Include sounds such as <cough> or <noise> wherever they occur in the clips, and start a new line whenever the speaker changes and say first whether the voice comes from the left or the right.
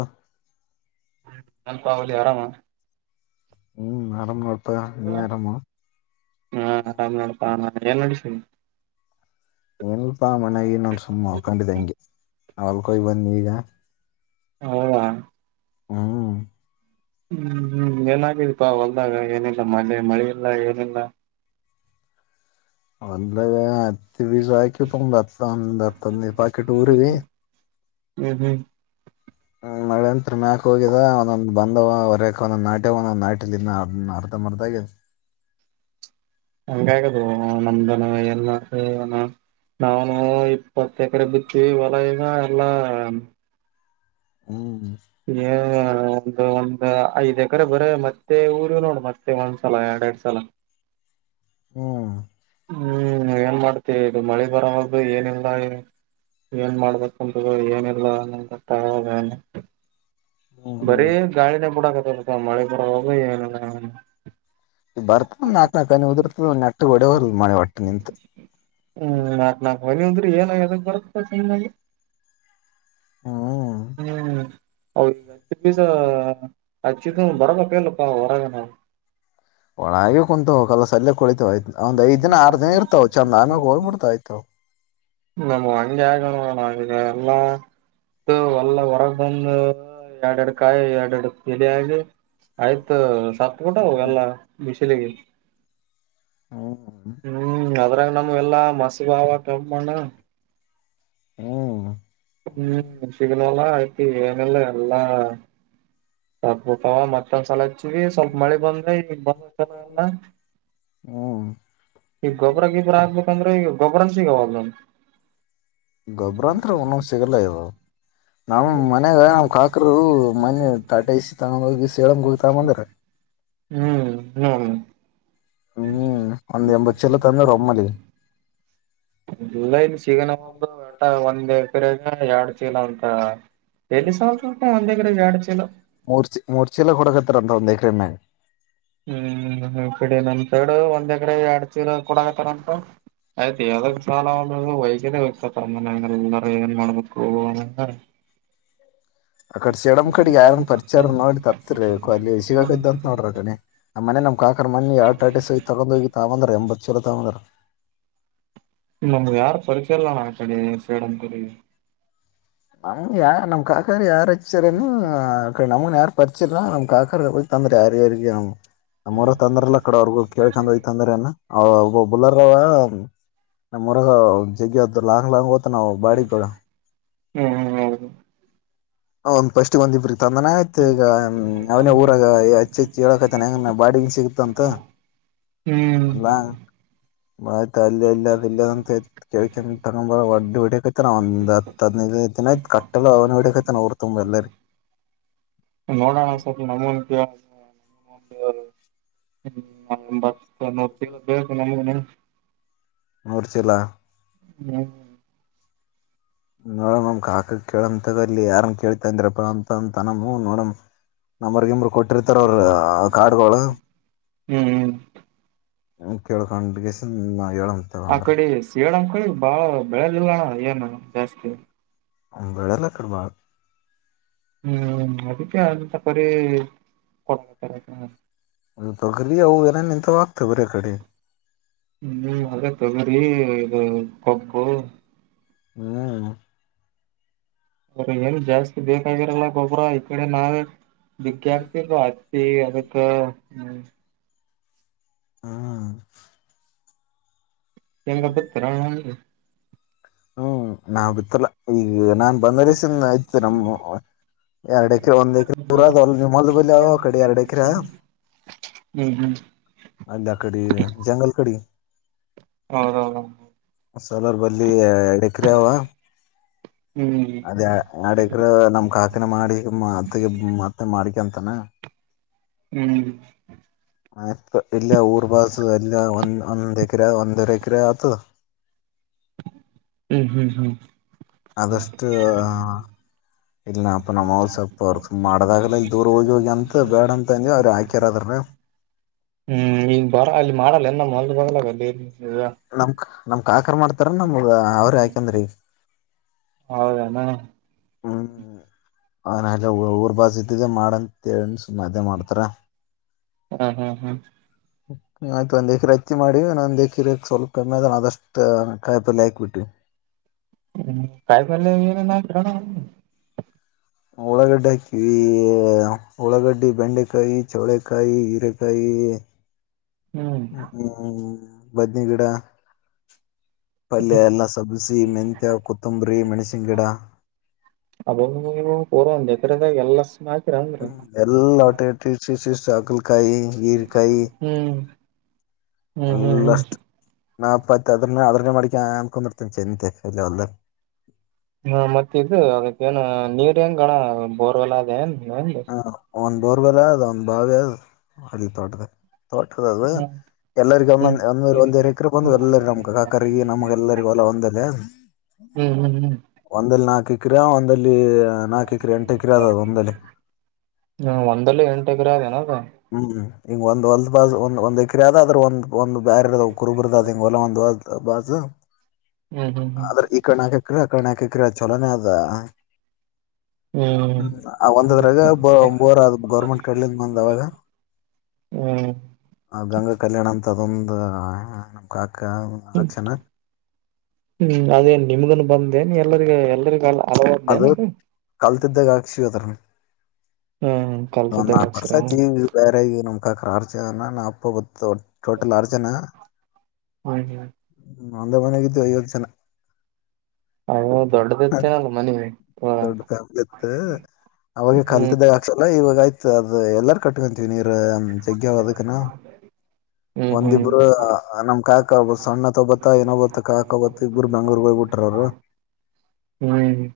left: ಹ
right: ಸ್ವಲ್ಪ ಅವಳಿ ಆರಾಮ
left: ಹ್ಮ್ ಆರಾಮ್ ನೋಡ್ತ
right: ಹಾ ಆರಾಮ ಮತ್ತೇ ನಡೆಸಿ
left: ಏನಲ್ಪಾ ಮನಾಗಿ ನೋಡ್ ಸುಮಮ್ಮ್ ಅಕೊಂಡಿದ್ದಂಗೆ ಅವಲ್ಕೋಗ್ ಬಂದಿ ಈಗ
right: ಹೌ
left: ಹ್ಮ್
right: ಹ್ಮ್ ಹ್ಮ್ ಏನಾಗಿದೀಪಾ ಹೊಲ್ದಾಗ ಏನಿಲ್ಲ ಮಳೆ ಮಳೆ ಇಲ್ಲ ಏನಿಲ್ಲ
left: ಹೊಲದಾಗ ಹತ್ತಿ ಬೀಜಾ ಹಾಕಿ ತಮ ಹತ್ತ ಹದಿನೈದು ಪಾಕೆಟ್ ಊರಿ
right: ಹ್ಮ ಹ್ಮ
left: ನಳಂತ್ರ ಮ್ಯಾಕ ಹೋಗಿದ ಒಂದೊಂದ ಬಂದರಕ ಒಂದ ನಾಟ್ಯವ ಒಂದೊಂದ್ ನಾಟಿಲ ಅರ್ಧ ಮರ್ದ
right: ಹಂಗ ಆಗದು ನಮ್ದನ ಎಲ್ಲಾ ನಾವಾನ ಇಪ್ಪತ್ತು ಎಕರೆ ಬಿತ್ತಿ ವಲನ ಎಲ್ಲಾ
left: ಹ್ಮ್
right: ಒಂದು ಒಂದ್ ಐದ್ ಎಕರೆ ಬರ ಹತ್ತಿ ಊರಲ್ಲೋಣ ಮತ್ತೆ ಒಂದ್ಸಲ ಅಡಡ್ ಸಲ
left: ಹ್ಮ
right: ಹ್ಮ್ ಏನ್ ಮಾಡ್ತಿವಿ ಇದು ಮಳೆ ಬರೋವಾಗ ಏನಿಲ್ಲ ಏನ್ ಮಾಡ್ಬೇಕಂತ ಏನರ್ಲಾ ಅನ್ನಟ್ಟನೆ ಬರಿ
left: ಹ್ಮ್
right: ಗಾಳಿನ ಬಿಡಾಕ ಹತ್ಯತಪಾ ಮಳೆ ಬರ ಒಲದು ಏನ್
left: ಇ ಬರ್ತ ನಾಕ ನಕನಿ ಉದಿರ್ತ ನೆಟ್ಟ ಹೊಡೆವಲದ ಮಳೆ ಒಟ್ಟು ನಿಂತ
right: ಹ್ಮ್ ನಾಕ್ ನಾಕ್ ಹನಿ ಆದ್ರಿ ಏನ ಯದಕ್ ಬರ
left: ಹ್ಮ್
right: ಹ್ಮ್ ಹೌ ಬಿಜ ಬರಬೇಕ ಇಲ್ಲಪ್ಪಾ ಹೊರಗನ
left: ಒಳಗ ಕುಂತ್ ಕಲಸ ಸಲ್ಲೆ ಕುಳಿತವಯ್ತ ಒಂದ್ ಐದ್ ದಿನ ಆರ್ ದಿನ ಇರ್ತಾವ್ ಚಂದ ಅನಾಗ ಹೋಗ್ಬಿಡ್ತಾವ ಆಯ್ತಾವ
right: ನಮ್ಗೆ ಅಂಗಗೆ ಆಗೋಣಿದೆ ಎಲ್ಲ ಒಲ್ಲ ಹೊರಗ್ ಬಂದು ಎರಡೆರಡು ಕಾಯಿ ಎರಡೆರಡು ಇಲಿಯಾಗಿ ಆಯ್ತ್ ಸತ್ತ ಬಿಟ್ಟಾವೆಲ್ಲ ಬಿಸಿಲಿಗೆ
left: ಹ್ಮ್
right: ಹ್ಮ್ ಅದ್ರಾಗ ನಮ ಎಲ್ಲಾ ಮಸ್ ಬಾವ ಕೆಂಪು ಮನ್ನಾ
left: ಹ್ಮ್
right: ತಿ ಏನಲ್ಲ ಎಲ್ಲಾ ಸ್ಪಲ್ಪ ಮತ್ತೊಂದ್ಸಲ ಹಚ್ಚಿವ ಸ್ವಲ್ಪ ಮಳೆ ಬಂದ್ರೆ ಈಗ ಬಂದಲ್ಲ
left: ಹ್ಮ
right: ಈಗ ಗೊಬ್ಬರ ಗಿಬ್ರ ಹಾಬೇಕಂದ್ರೆ ಈಗ ಗೊಬ್ಬ್ರನ್ ಸಿಗಾವಬ್ಲನ್
left: ಗೊಬ್ರ ಅಂತರ ಒಂದು ಸಿಗಲ್ಲಾ ಇದ ನಮ್ ಮನಾಗ ನಮ್ ಕಾಕ್ರ ಮನೆ ತಾಟ ಇಸಿ ತಗೊಂಡ ಹೋಗಿ ಸೇಳಂಗ ಹೋಗಿ ತಗೊಂಬಂದಾರ
right: ಹ್ಮ್ ಹ್ಮ್
left: ಒಂದು ಎಂಬತ್ತು ಸಲ ತಂದ ಒಮ್ಮಲಿ
right: ಇಲ್ಲ ಇನ್ ಸಿಗನ ಬಂದುಟ ಒಂದ್ ಎಕರೆಗ ಎರಡ್ ಚೀಲ ಅಂತ ಎಲ್ಲಿ ಸಾಲ್ತಪ್ಪ ಒಂದ್ ಎಕರೆಗೆ ಎರಡ್ ಚೀಲ
left: ಮುರ ಚಿಲ್ ಮೂರ ಚೀಲ ಕೊಡ ಕಥೆ <unintelligible>
right: ಹ್ಮ್ ಹ ಕಡ ನಮ ಸಡು ಒಂದ್ ಎಕರೆ ಎರಡ್ ಎಕರೆ ಕೊಡತಾರಂಟು ಆಯ್ತು ಯಾವದ ಸಾಲ ಒ ವೈಯತ ಸಮನೆಲ್ಲಗ ಮಾಡಳಕ್ಕೆ ಹೋಗಣಲ್ಲ
left: ಆ ಕಡೆ ಸಿಡಮ್ ಕಡೆಗ್ ಯಾರನ್ ಪರಿಚಾರ ನೋಡಿ ತಪ್ಪರಿಬೇಕು ಅಲ್ಲಿ ಸಿಗಕ ಇದ್ದ ಅಂತ ನೋಡ್ರಿ ಅ ಕಡೆ ಆ ಮನೆ ನಮ್ ಕಾಕರ್ ಮಣಿ ಎರ ಟ ಸಹ ತಗೊಂಡ ಹೋಗಿ ತಗಂದ್ರ ಎಂಬತ್ತು ಸಲ ತಗಂದಾರ
right: ನಮ್ ಯಾರು ಪರೀಕ್ಷೆ ಇಲ್ಲ ನಾ ಕಡೆ ಸೇಡಂತರಿ
left: ನಮ್ ಯ ನಮ್ ಕಾಕಾರ್ ಯಾರ ಹಚ್ಚಾರನು ನಮನ್ ಯಾರು ಪರಿಚಿಲ್ಲ ನಮ್ ಕಾಕ ಗತಂದ್ರ ಯಾರ ಯಾರಿಗೆ ನಮ್ಮ್ರ ತಂದಲ್ಲ ಕಡೆ ಅವ್ರಗೋಗ ಕಳ್ಕೊಂಡು ಹೋಗ್ತಂದ್ರಲ್ಲ ಹ ಬಲರ್ ನಾಮರಗ ಲಾ ಲಾಂಗ್ತ ನಾವು ಬಾಡಿ ಕಡ
right: ಹ್ಮ್ ಹ್ಮ ಹೌದು
left: ಹ ಫಸ್ಟ್ ಬಂದಿಬ್ಬರು ತಂದನ ಆಯ್ತು ಈಗ ಅವನೇ ಊರಾಗ ಹಚ್ಚಿ ಹಚ್ಚಿ ಹೇಳಕತಾನ ಹೆಂಗ ಬಾಡಗನ್ ಸಿಗತಂತ
right: ಹ್ಮ್
left: ಅಲ್ಲ ಆಯ್ತ ಅಲ್ಲಿ ಎಲ್ಲಿ ಅ ಇಲ್ಲಂತ ಕೇಳ್ಕ ತಗೊ ಬರ ಒಡ್ಡಿ ಹೊಡತ ಒಂದ್ ಹದನೈದುಐನ ಕಟ್ಟಲ ಅವನಡ ತನೋರ್ತುಲ್ಲ
right: ನೋಡೋಣ ಸ್ವಲ್ಪ ನಮ್ಮನ್ ಹ್ಮ ಎಂಬತ್ತು ನೂ ತಿಗಳು ಬೇಕು ನಮ
left: ಗೊತ್ತಿಲ್ಲ
right: ಹ್ಮ
left: ನೋಡ ನಮ ಕಾಕಕ್ ಕೇಳಂತಗಲ್ಲಿ ಯಾರನ್ ಕೇಳ್ತ ಅಂದ್ರಪ್ಪ ಅಂತ ಅಂತ ನಮ್ಮ ನೋಡಮ ನಂಬರ್ ಗಂಬರ್ ಕೊಟ್ಟಿರ್ತಾರ ಅವ್ರ ಕಾರ್ಡ್ಗಳಗಳು
right: ಹ್ಮ್
left: ಕವಳ ಕಸ
right: ಆ ಕಡೆ ಸಳಂ ಕಡೆ ಬಾಳ ಬೆಳೆಲಿಣ ಏನು ಜಾಸ್ತಿ
left: ಅಂಬಳಲ್ಲ ಕಡ್ಬಳ
right: ಹ್ಮ್ ಅದಕ್ಕೆ ಅಂತಪ ಕೊಡತ
left: ದು ಪ್ರಕ್ರಿಯೆ ಹಲ್ಲ
right: ಹ್ಮ ಅದ ತಗ್ರರಿ ಇ ಒಪ್ಪು
left: ಹ್ಮ್
right: ಅವ್ರ ಏನು ಜಾಸ್ತಿ ಬೇಕಾಗಿರಲ್ಲ ಗೊಬ್ರ ಈ ಕಡೆ ನಾವೇ ವಿದ್ಯಾರ್ಥಿ ಅತಿ ಅದಕ್ಕೆಮ
left: ಹ್ಮ
right: ಹೆಂಗ ಬಿತರ
left: ಹ್ಮ್ ನಾವ ಬಿತ್ತಲ್ಲ ಈಗ ನಾನ್ ಬಂದರೆಸ ಆಯ್ತ ನಮ್ಮ ಎರಡ್ ಎಕರೆ ಒಂದ್ ಎಕ್ರರ ನಿ ಮೊದ ಬಲ್ ಕಡೆ ಎರಡ್ ಎಕರಾ
right: ಹ್ಮ್
left: ಅಲ್ಲ ಕಡೆ ಜಂಗಲ್ ಕಡಿ
right: ಹೌದೌದ
left: ಸಲರ್ ಬಲ್ಲಿ ಎಡಕ್ರ ಅವವ
right: ಹ್ಮ್
left: ಅದ ಆಡಗ್ರ ನಮ ಕಾಕನ ಮಾಡಿ ಮತ್ತ ಮತ್ತೆ ಮಾಡ ಿಕಂತ
right: ಹ್ಮ್
left: ಆ ಇಲ್ಲ ಊರ್ ಬಸ್ ಎಲ್ಲ ಒಂದ ಒಂದ ಎಕರೆ ಒಂದರೆ ಎಕರೆ ಅತ್ತು
right: ಹ್ಮ್ ಹ್ಮ್ ಹ್ಮ್ ಹ್ಮ್
left: ಆದಷ್ಟು ಇಲ್ಲ ಅಪ್ಪ ನಮ್ಮ್ರು ಸೊಪ್ಪಪ ಅವರ್ ಮಾಡದಾಗ ಇ ದೂರ ಹೋಗಿ ಹೋಗಿ ಅಂತ ಬೇಡ ಅಂತ ಅಂದವಿ ಅವ್ರ ಹಾಕ್ಯರದ್ರ <unintelligible>
right: ಹ್ಮ್ ಈಗ ಬರ ಅಲ್ಲಿ ಮಾಡಲ್ಲ ಎಲ್ಲ ಮೊಲ್ ಬರ್ಲಾಗಲ್ಲ
left: ನಮಕ್ ನಮ ಕ ಆಕರ್ ಮಾಡ್ತಾರ ನಮಗ ಅವ್ರ ಯಾಕಂದ್ರಿ
right: ಹೌದಾ ನ
left: ಹ್ಮ ಹನ್ಲ್ಲ ಊರ್ ಬಸ್ ಇದ್ದಿದ್ದೆ ಮಾಡಂತ ಸುಮ್ಮದೆ ಮಾಡ್ತಾರ
right: ಹ್ಮ್ ಹ್ಮ್ ಹ್ಮ್
left: ಆಯ್ತು ಒಂದ್ ಎಕ್ರರೆ ಹಚ್ಚಿ ಮಾಡಿ ನ ಒಂದ ಎಕ್ರರೆ ಸ್ವಲ್ಪ ಕಮ್ಮಿ ಆದದ ಅದಷ್ಟ ಕಾಯಿ ಪಲ್ ಹಾಕ್ಬ ಬಿಟ್ಟವಿ <unintelligible>
right: ಹ್ಮ್ ಕಾಯ ಕಲ್ಲ ನ ಕಣ
left: ಒಳಗಡ್ಡೆ ಹಾಕಿವಿ ಉಳಗಡ್ಡಿ ಬೆಂಡೆಕಾಯಿ ಚೌಳಕಾಯಿ ಹೀರೆಕಾಯಿ
right: ಹ್ಮ್
left: ಹ್ಮ್ ಬದನಿಗಿಡ ಪಲ್ಯ ಎಲ್ಲ ಸಬ್ಸಿಿ ಮೆಂತ್ಯ ಕೊತ್ತಂಬ್ರಿ ಮೆಣಸಿನ್ ಗಿಡ
right: ಅ <inaudible> ಎಲ್ಲ <inaudible>
left: ಹ್ಮ್ ಎಲ್ಲಾ ಹೊಟಿಟ ಶ ಆ ಕಾಯಿ ಈರಿಕಾಯ
right: ಹ್ಮ್ ಹ್ಮ್ ಹ್ಮ್ ಹ್ಮ್
left: ಎಲ್ಲಷ್ಟ ನಾಪ್ಪತ್ತ ಅದ್ರ ಅದ್ರನ್ನ ಮಾಡಡಿಕ ಆನ್್ಕೊಂಡಿರ್ತೇನೆ ಚಂತೆ ಅಲ್ಲ ಒಲ್ಲ
right: ಹಾ ಮತ್ತಿದದು ಅದಕ್ಕ ಏನ ನೀರ್ ಂಗಗಳ ಬೋರ್ವೆಲ್ಲ ಅದೇ ಏನ್ ಹೆಂಗ
left: ಹ್ಮ ಒಂದ್ ಬೋರ್ಬರ ಅದ್ ಒಂದ್ ಬಾವಿ ಅದು ಅಲ್ಲಿ ತೋಟದ ಠ ದದ
right: ಹ್ಮ್
left: <inaudible> ಎಲ್ಲರಿಗ
right: ಹ್ಮ್
left: ಒಂದೊಂದ ಒಂದವ ಒಂದ ಎಕ್ರ ಬಂದ ಎಲ್ಲರ ನಮ್ ಕಾಕರಿಗೆ ನಮ್ಗೆಲ್ಲರಿಗೂ ಹೊಲ ಒಂದಲ್ಲ
right: ಹ್ಮ್ ಹ್ಮ್ ಹ್ಮ್
left: ಒಂದಲ್ಲಿ ನಾಲ್ಕು ಎಕ್ರಿಯ ಒಂದಲ್ಲಿ ನಾಲ್ಕು ಎಕ್ರಿಯಾ ಎಂಟು ಎಕ್ರಿಯಾ ಅದದು ಒಂದಲ್ಲಿ
right: ಹ್ಮ ಒಂದಲ್ಲಿ ಎಂಟ ಎಗರ ಅನ
left: ಹ್ಮ್ ಈಂಗ ಒಂದ್ ಹೊಲ್ದ ಬಾಜ್ ಒಂದ್ ಒಂದ್ ಎಕ್ರ ಆದಾದ್ರರು ಒಂದ್ ಒಂದು ಬ್ಯಾರ ಇರ್ದ ಕುರುಬುರ್ದ ಅ ಹಿಗೆ ಹೊಲ ಒಂದು ಬಸ್
right: ಹ್ಮ್ ಹ್ಮ್ ಹ್ಮ್
left: ಆದ್ರೆ ಈ ಕರ್ಣ ಆಕ ಕ್ರಿಯ ಕರ್ಣ ಆಕ ಕ್ರ ಚಲನೇ ಅದ ಹ್ಮ್ ಒಂದದ್ರಾಗ ಒರ ಗೌರ್ಮೆಂಟ್ ಕಡ್ಲಿಂದ ಬಂದವಾಗ
right: ಹ್ಮ್
left: ಆ ಗಂಗಾ ಕಲ್ಯಾಣ ಅಂತ ಅದೊಂದು ನಮ
right: ಹ್ಮ್ ಹ್ಮ್ ಅದೇನ್ ನಿಮ್ಗನ್ನು ಬಂದೇನ್ ಎಲ್ಲರಿಗ ಎಲ್ಲರಿಗ ಅಲದೆ
left: ಅದು ಕಲ್ತಿದ್ದಾಗ ಹಾಕ್ಸಿವಿ ಅದ್ರನ್ ಒಂದ್ ನಾಕಕ್ ವರ್ಷ
right: ಅಕ್ಷರ
left: ಆಯತಿ ಬೇರೆ ಈ ನಮ ಕಕರ್ಚ ನ ಅಪ್ಪ ಗ ಟೋಟಲ್ ಅರ್ಜನಾ
right: ಹ್ಮ್ ಹ್ಮ್
left: ್ಮ ಒಂದ ಮನೆಗಿದ್ದು ಐವತ್ತು ಜನ
right: ಹ ದೊಡ್ಡದ
left: ದೊಡ ಕ ಇತ್ತು ಅವಾಗ
right: ಹ್ಮ್
left: ಕಲ್ತಿದ್ದ ಆಕ್ಸಲ ಇ ಇಾಗ ಆಯ್ತ ಅದು ಎಲ್ಲಾರ ಕಟ್ಕೊಂತೀವಿ ನೀರ ಜಗ್ದಕನಾ
right: ಹ್ಮ್ ಹ್ಮ್
left: ಒಂದಿಬ್ರು ನಮ್ ಕಾಯಕಬ ಸಣ್ಣತ್ ಒೋಗಬತಾ ಏನಬ ಕಾಯಕ್ಬತ್ತ ಇಬ್ಬರು ಬೆಂಗ್ೂರಿಗೆ ಹೋಗಿಬಊಟ್ಟ ಬ <inaudible>
right: ಹ್ಮ್ ಹ್ಮ್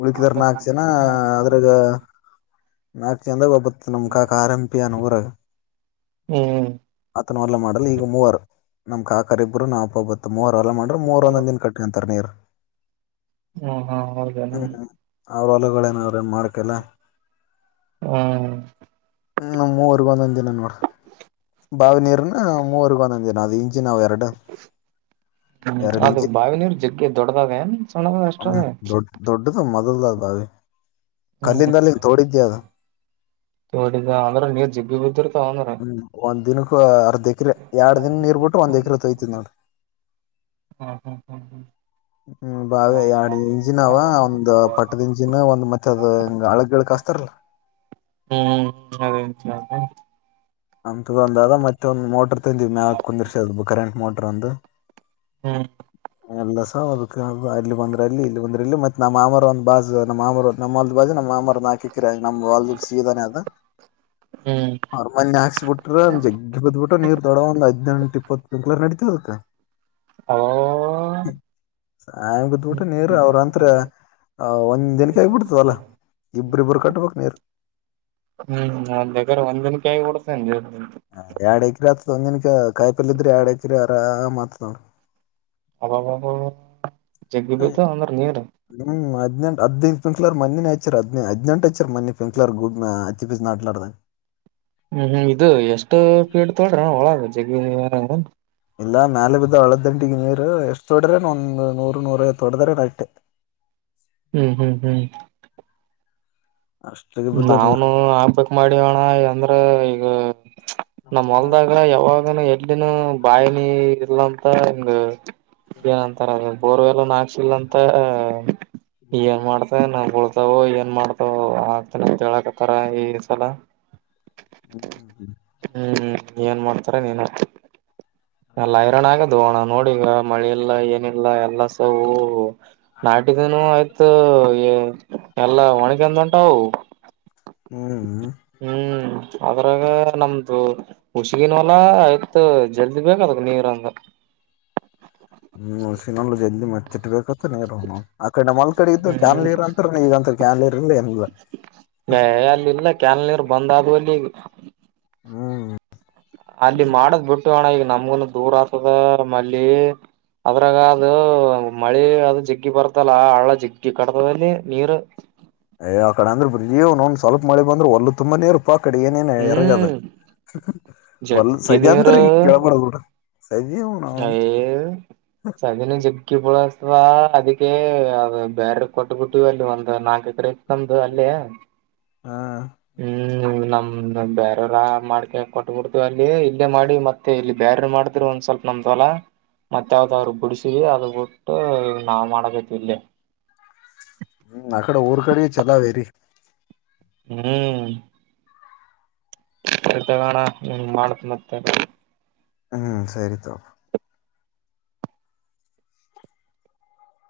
left: ಉಳಕಿದಾರ ನಾಲ್ಕು ಜನ ಅದ್ರಾಗ ನಾಕು ಜಂದಾಗ ಒಬ್ಬತ್ ನಮ ಕಾಕ ಆರಂಪಿಯ ನೂರಾಗ
right: ಹ್ಮ್
left: ಹ ಮಾಡ ಈಗ ಮೂವರು ನಮ್ ಕಾಕಾರಿ ಇಬ್ಬರು ನಾಪಬ ಮ ಮೂರ್ ಎಲ್ಲ ಮಾಡ್ರೆ ಮೂರ್ ಒಂದ ದಿನ ಕಟ್ಟಿಂತರ್ ನೀರ್
right: ಹು ಹು ಹೌದೇನೋ
left: ಹ್ಞೂ ಅವ್ರ ಹೊಲಗಳೇನ
right: <unintelligible>
left: ಅವ್ರೇನ್ ಮಾಡ್ಕಲ್ಲ
right: ಹ್ಮ್
left: ಹ್ಮ ಮೂವರ್ಗ ಒಂದೊಂದ ದಿನ ನೋಡ ಬಾವಿ ನೀರ್ನ ಮೂವರ್ಗ ಒಂದೊಂದ್ ದಿನ ಅ ಇಂಜಿ ನಾವು ಎರಡು <unintelligible>
right: ಹ್ಮ್
left: ಎರಡು
right: ಅದು ಬಾವಿನರು ಜಗ್ಕ್ಕೆ ದೊಡ್ಡದಾವೇನ್ <unintelligible>
left: ಹ್ಮ ದೊಡ್ಡ ದೊಡ್ಡದು ಮೊದಲ್ದ ಬಾವಿ ಕಲ್ಲಿಂದಲ್ಲಿ ತೋಡಿದ್ಯಾ ಅದು
right: ತೋಡಿದ ಅಂದ್ರೆ ನೀರ್ ಜಿಬ್ಬಿ ಬಿದ್ರ
left: ಹ್ಮ್ ಒಂದ ದಿನ ಅರ್ಧ ಎಕ್ರ ಎರಡ್
right: ಹ್ಮ್
left: ದಿನ ನೀರ್ ಬಿಿಟ್ಟು ಒಂದ್
right: ಹ್ಮ್
left: ಎಕ್ರ ತೊಯ್ತ್ ನೋಡಿ
right: ಹ ಹ ಹ
left: ಹ್ಮ ಬಾವ ಎರಡ್ ಇಂಚಿಿನಾವ ಒಂದು್ ಪಟ್ಟದ ಇಂ <unintelligible> ದಿನ ಒಂದ್ ಮತ್ತೆ ಅದ ಹ ಹಳಗ್ಳ ಕಸ್ತಾರಲ್ಲ
right: ಹ್ಮ್ ಹ್ಮ್ ಹ್ಮ್ ಅದೇಂತ <unintelligible>
left: ಅ ತಗಂದ ಅದ ಮತ್ತೆೊಂದು್ ಮೋಟರ್ ತಿಂದಿವವಿ ಮ್ಯ ಕುಂದಿರ್ಸ ಕರೆಂಟ್ ಮೋಟರ್ ಒಂದು
right: ಹ್ಮ್
left: ಎಲ್ಲ ಸ ಅದ ಅಲ್ಲಿ ಬಂದ್ರೆ ಅಲ್ಲಿ ಇಲ್ಲಿ ಬಂದ್ರ ಇ ಮತ್ತತ್ ನಮ್ಮ್ಮರ ಒಂದು ಬಾಜು ನಮ್ಮ ಮಾಮರ ನಮ್ಮ ಒಂದು ಬಾಜು ನಮ್ಮ <unintelligible> ಮಾಮರದ ನಾಲಕ್ಕ್ ಏಕ್ರ ನಮ್ಮ್ಲ್ ಸಿೀದಾನೆದ
right: ಹ್ಮ್
left: ಮನೆಿ ಹಾಕ್ಸ್ಬ ಬಿಟ್ರ ಜಗ್ ಬ್ಬ ಬಿಟ್ಟ್ರ ನೀರ್ ದೊಡ ಒಂದ್ದ್ಂಟ ಇಪ್ಪತ್ ತಿಂಕ್ ನಡಿತತದ <unintelligible>
right: ಹಲ್ಲೋ
left: <inaudible> ಸಾಯದ ಊಟ ನೀರು ಅವ್ರಂತ್ರ ಒಂದ್ ದಿನಕ್ಕೆ ಆಗ ಬಿಡ್ತದಲ್ಲ <unintelligible> ಇಬ್ಬರಿ ಇಬ್ಬರು ಕಟ್ಟಬೇಕಕ್ ನೀರು
right: ಹ್ಮ್ ಒಂದಿನ ಕಾಯ <unintelligible>
left: ಹ ಎರಡ್ ಎಕ್ರ ಆತದಂಗನಕ ಕಾಯಪಲ್ ಇದ್ರೆ ಎರಡ್ ಎಕ್ರ ಆರಾಮ್ ಆತವ <unintelligible>
right: ಅಬ್ಬಾ <unintelligible> <inaudible>
left: ಆ್ ಹ್ಮ್ ಹದ್ನೆಂ <unintelligible> ರದಿ ಪಿಂಕ್ಲರು ಮ್ಣಿನ ಹಚ್ಚರು ಅದ್ ಅದ್ನಂಟು ಹೆಚ್ಚ ಮನ್ನಿ ಪಿಂಕ್ಲಾರ ಗಬ್ ಅತ್ತಿಪ್ಪಿಿಸಿಿ ಆಟಾಡ್ದ <unintelligible>
right: ಹ್ಮ್ ಹ್ಮ್ ಇದು ಎಷ್ಟು ಫೀಡ್ ತೊಳ್ರ ಒಳಗ ಜಗ <unintelligible>
left: ಇಲ್ಲ ಮೇಲೆ ಬಿದ್ದು ಹಳದ್ದಂಟಿಗೆ ನೀರು ಎಷ್ಟು ತೊಡ್ರೆೊಂದು ನೂರು ನೂರ ತೊಡ್ದ್ರ ನಟ್ <unintelligible>
right: ಹ್ಮ್ ಹ್ಮ್ ಹ್ಮ್
left: ಅಷ್ಟಿಗೆ ಬಿದ್ದವ್ ನೀರು
right: ನಾನು ಹಾಕ್ಬೇಕಕ್ ಮಾಡೋಣ ಅಂದ್ರ ಈಗ <unintelligible> ನಮ ಹೊಲ್ದಾಗ ಯಾವಾಗನು ಎಡ್ನ ಬಾಯಿನಿ ಇಲ್ಲಂತ ಹಂಗ <unintelligible> ಏನಂತಾರ ಬೋರ್ವೆಲ್ಲ ನಾಕ್ಸಿಲ್ಲಂತ <unintelligible> ಏನ್ ಮಾಡ್ತ ನಾ್ ಬಳ್ತಾವ ಏನ್ ಮಾಡ್ತ <unintelligible> ಹಳಕತರ ಈ ಸಲ <unintelligible>
left: ಹ್ಮ್ <unintelligible>
right: ಹ್ಮ್ ಏನ್ ಮಾಡ್ತಾರ ನೀನು ಅಲ್ಲ ಐರನ್ ಆಗದು ಹೋಣ ನೋಡಿ ಈಗ <unintelligible> ಮಳೆ ಇಲ್ಲ ಏನಿಲ್ಲ ಎಲ್ಲಸೂ <unintelligible> ನಾಟಿದ ಆಯ್ತು ಎಲ್ಲಾ ಒಣಗಂದ ಉಂಟಾವ <unintelligible>
left: ಹು <unintelligible>
right: ಹ್ಮ್ ಅದ್ರಾಗ ನಮ್ದು ಹುಷಗನ್ವಲಾ ಆಯ್ತು ಜಲ್ದಿ ಬೇಕ ಅದಕ್ಕೆ ನೀವರಂಗ <unintelligible>
left: ಹ್ಮ್ ಉಳಸಿನಲ್ಲ ಜಲ್ದಿ ಮಚ್ಚಿಟ್ಬೇಕ <unintelligible> ಆ ಕಡೆ ಮಲ್ ಕಡೆ ಇದ್ದು ಕ್ಯಾನಲರ್
right: ಹ್ಮ್
left: ಅಂತರ ಈಗಂತ ಕ್ಯಾನನ್ಲರ್ ಇಲ್ಲ ಏನ್ <unintelligible>
right: ಅಲ್ಲಿ ಇಲ್ಲ ಕೆಾಲ ನೀರು ಬಂದಾದಲ್ಲಿ <unintelligible>
left: ಹ್ಮ್
right: ಅಲ್ಲಿ ಮಾಡದ್ ಬಿಟ್ಟು ಅಣ್ಣ ಈಗ ನಮ್ಗನ ದೂರ ಆತದ ಮಲ್ಲಿ <unintelligible> ಅದ್ರಾಗ ಅದು ಮಳೆ ಅದು ಜಿಗ್ಗಿ ಬರ್ತಲ್ಲ ಹಳ್ಳ ಜಿಗ್ಗಿ ಕಡ್ದಲ್ಲಿ ನೀರು
left: ಏ್ ಕಡೆ ಅಂದ್ರೆ್ರಿಜ್ ಒ್ ಸ್ವಲ್ಪ ಮಳ ಬಂದ್ರ ಒಲ್ಲ ತುಂಬಾೇ ಇರು <unintelligible> ಅಪ್ಪ ಅ ಕಡೆ ಏನೇನ್ ಎರಗದ
right: ಹ್ಮ್
left: ಒಲ್
right: ಜಗ್ಗಿ
left: ಸಜ ಅತ್ರಿ ಈ ಕಳ್ಬಡ ಕೂಡ
right: ಯ ಸಾದನೆ ಜಗ್ಗಿ ಪಳ <unintelligible> ಅಥವಾ ಅದಕ್ಕೆ ಅ ಬೇರೆ ಕೊಟ್ಟಬಿಟ್ಟಿವ ಅಲ್ಲಿ ಒಂದು ನಾಲ್ಕ ಎಕ್ರೆ ತಂದು ಅಲ್ಲೇ.
left: ಹಾ
right: ಹ್ಮ್ ನಮ್ ನಮ್ದ ಬೇರವರ ಮಾಡ್ಕ ಕೊಟ್ಟಬಿಡ್ತವಿ ಅಲ್ಲಿ ಇಲ್ಲೇ ಮಾಡಿ ಮತ್ತೆ ಇಲ್ಲಿ ಬೇರೆ ಮಾಡಿದ್ರು ಒಂದ್ ಸ್ವಲ್ಪ ನಮ್ದ್ ಹೊಲ. ಮತ್ತ ಯಾವ್ದಾದ್ರು ಬಿಡಿಸಿ ಅದ ಬಿಟ್ಟು ನಾ ಮಾಡಬೇಕ ಇಲ್ಲಿ.
left: ಹ್ಮ್ ಅಕಡೆ ಊರ್ ಕಡೆ ಚಲೋವೇರಿ.
right: ಹ್ಮ್ ತಗೋಣನ್ ನಿಂಗ ಮಾಡತ್ನ ಮತ್ತೆ.
left: ಹ್ಮ್ ಸರಿ ತೊಗೊ.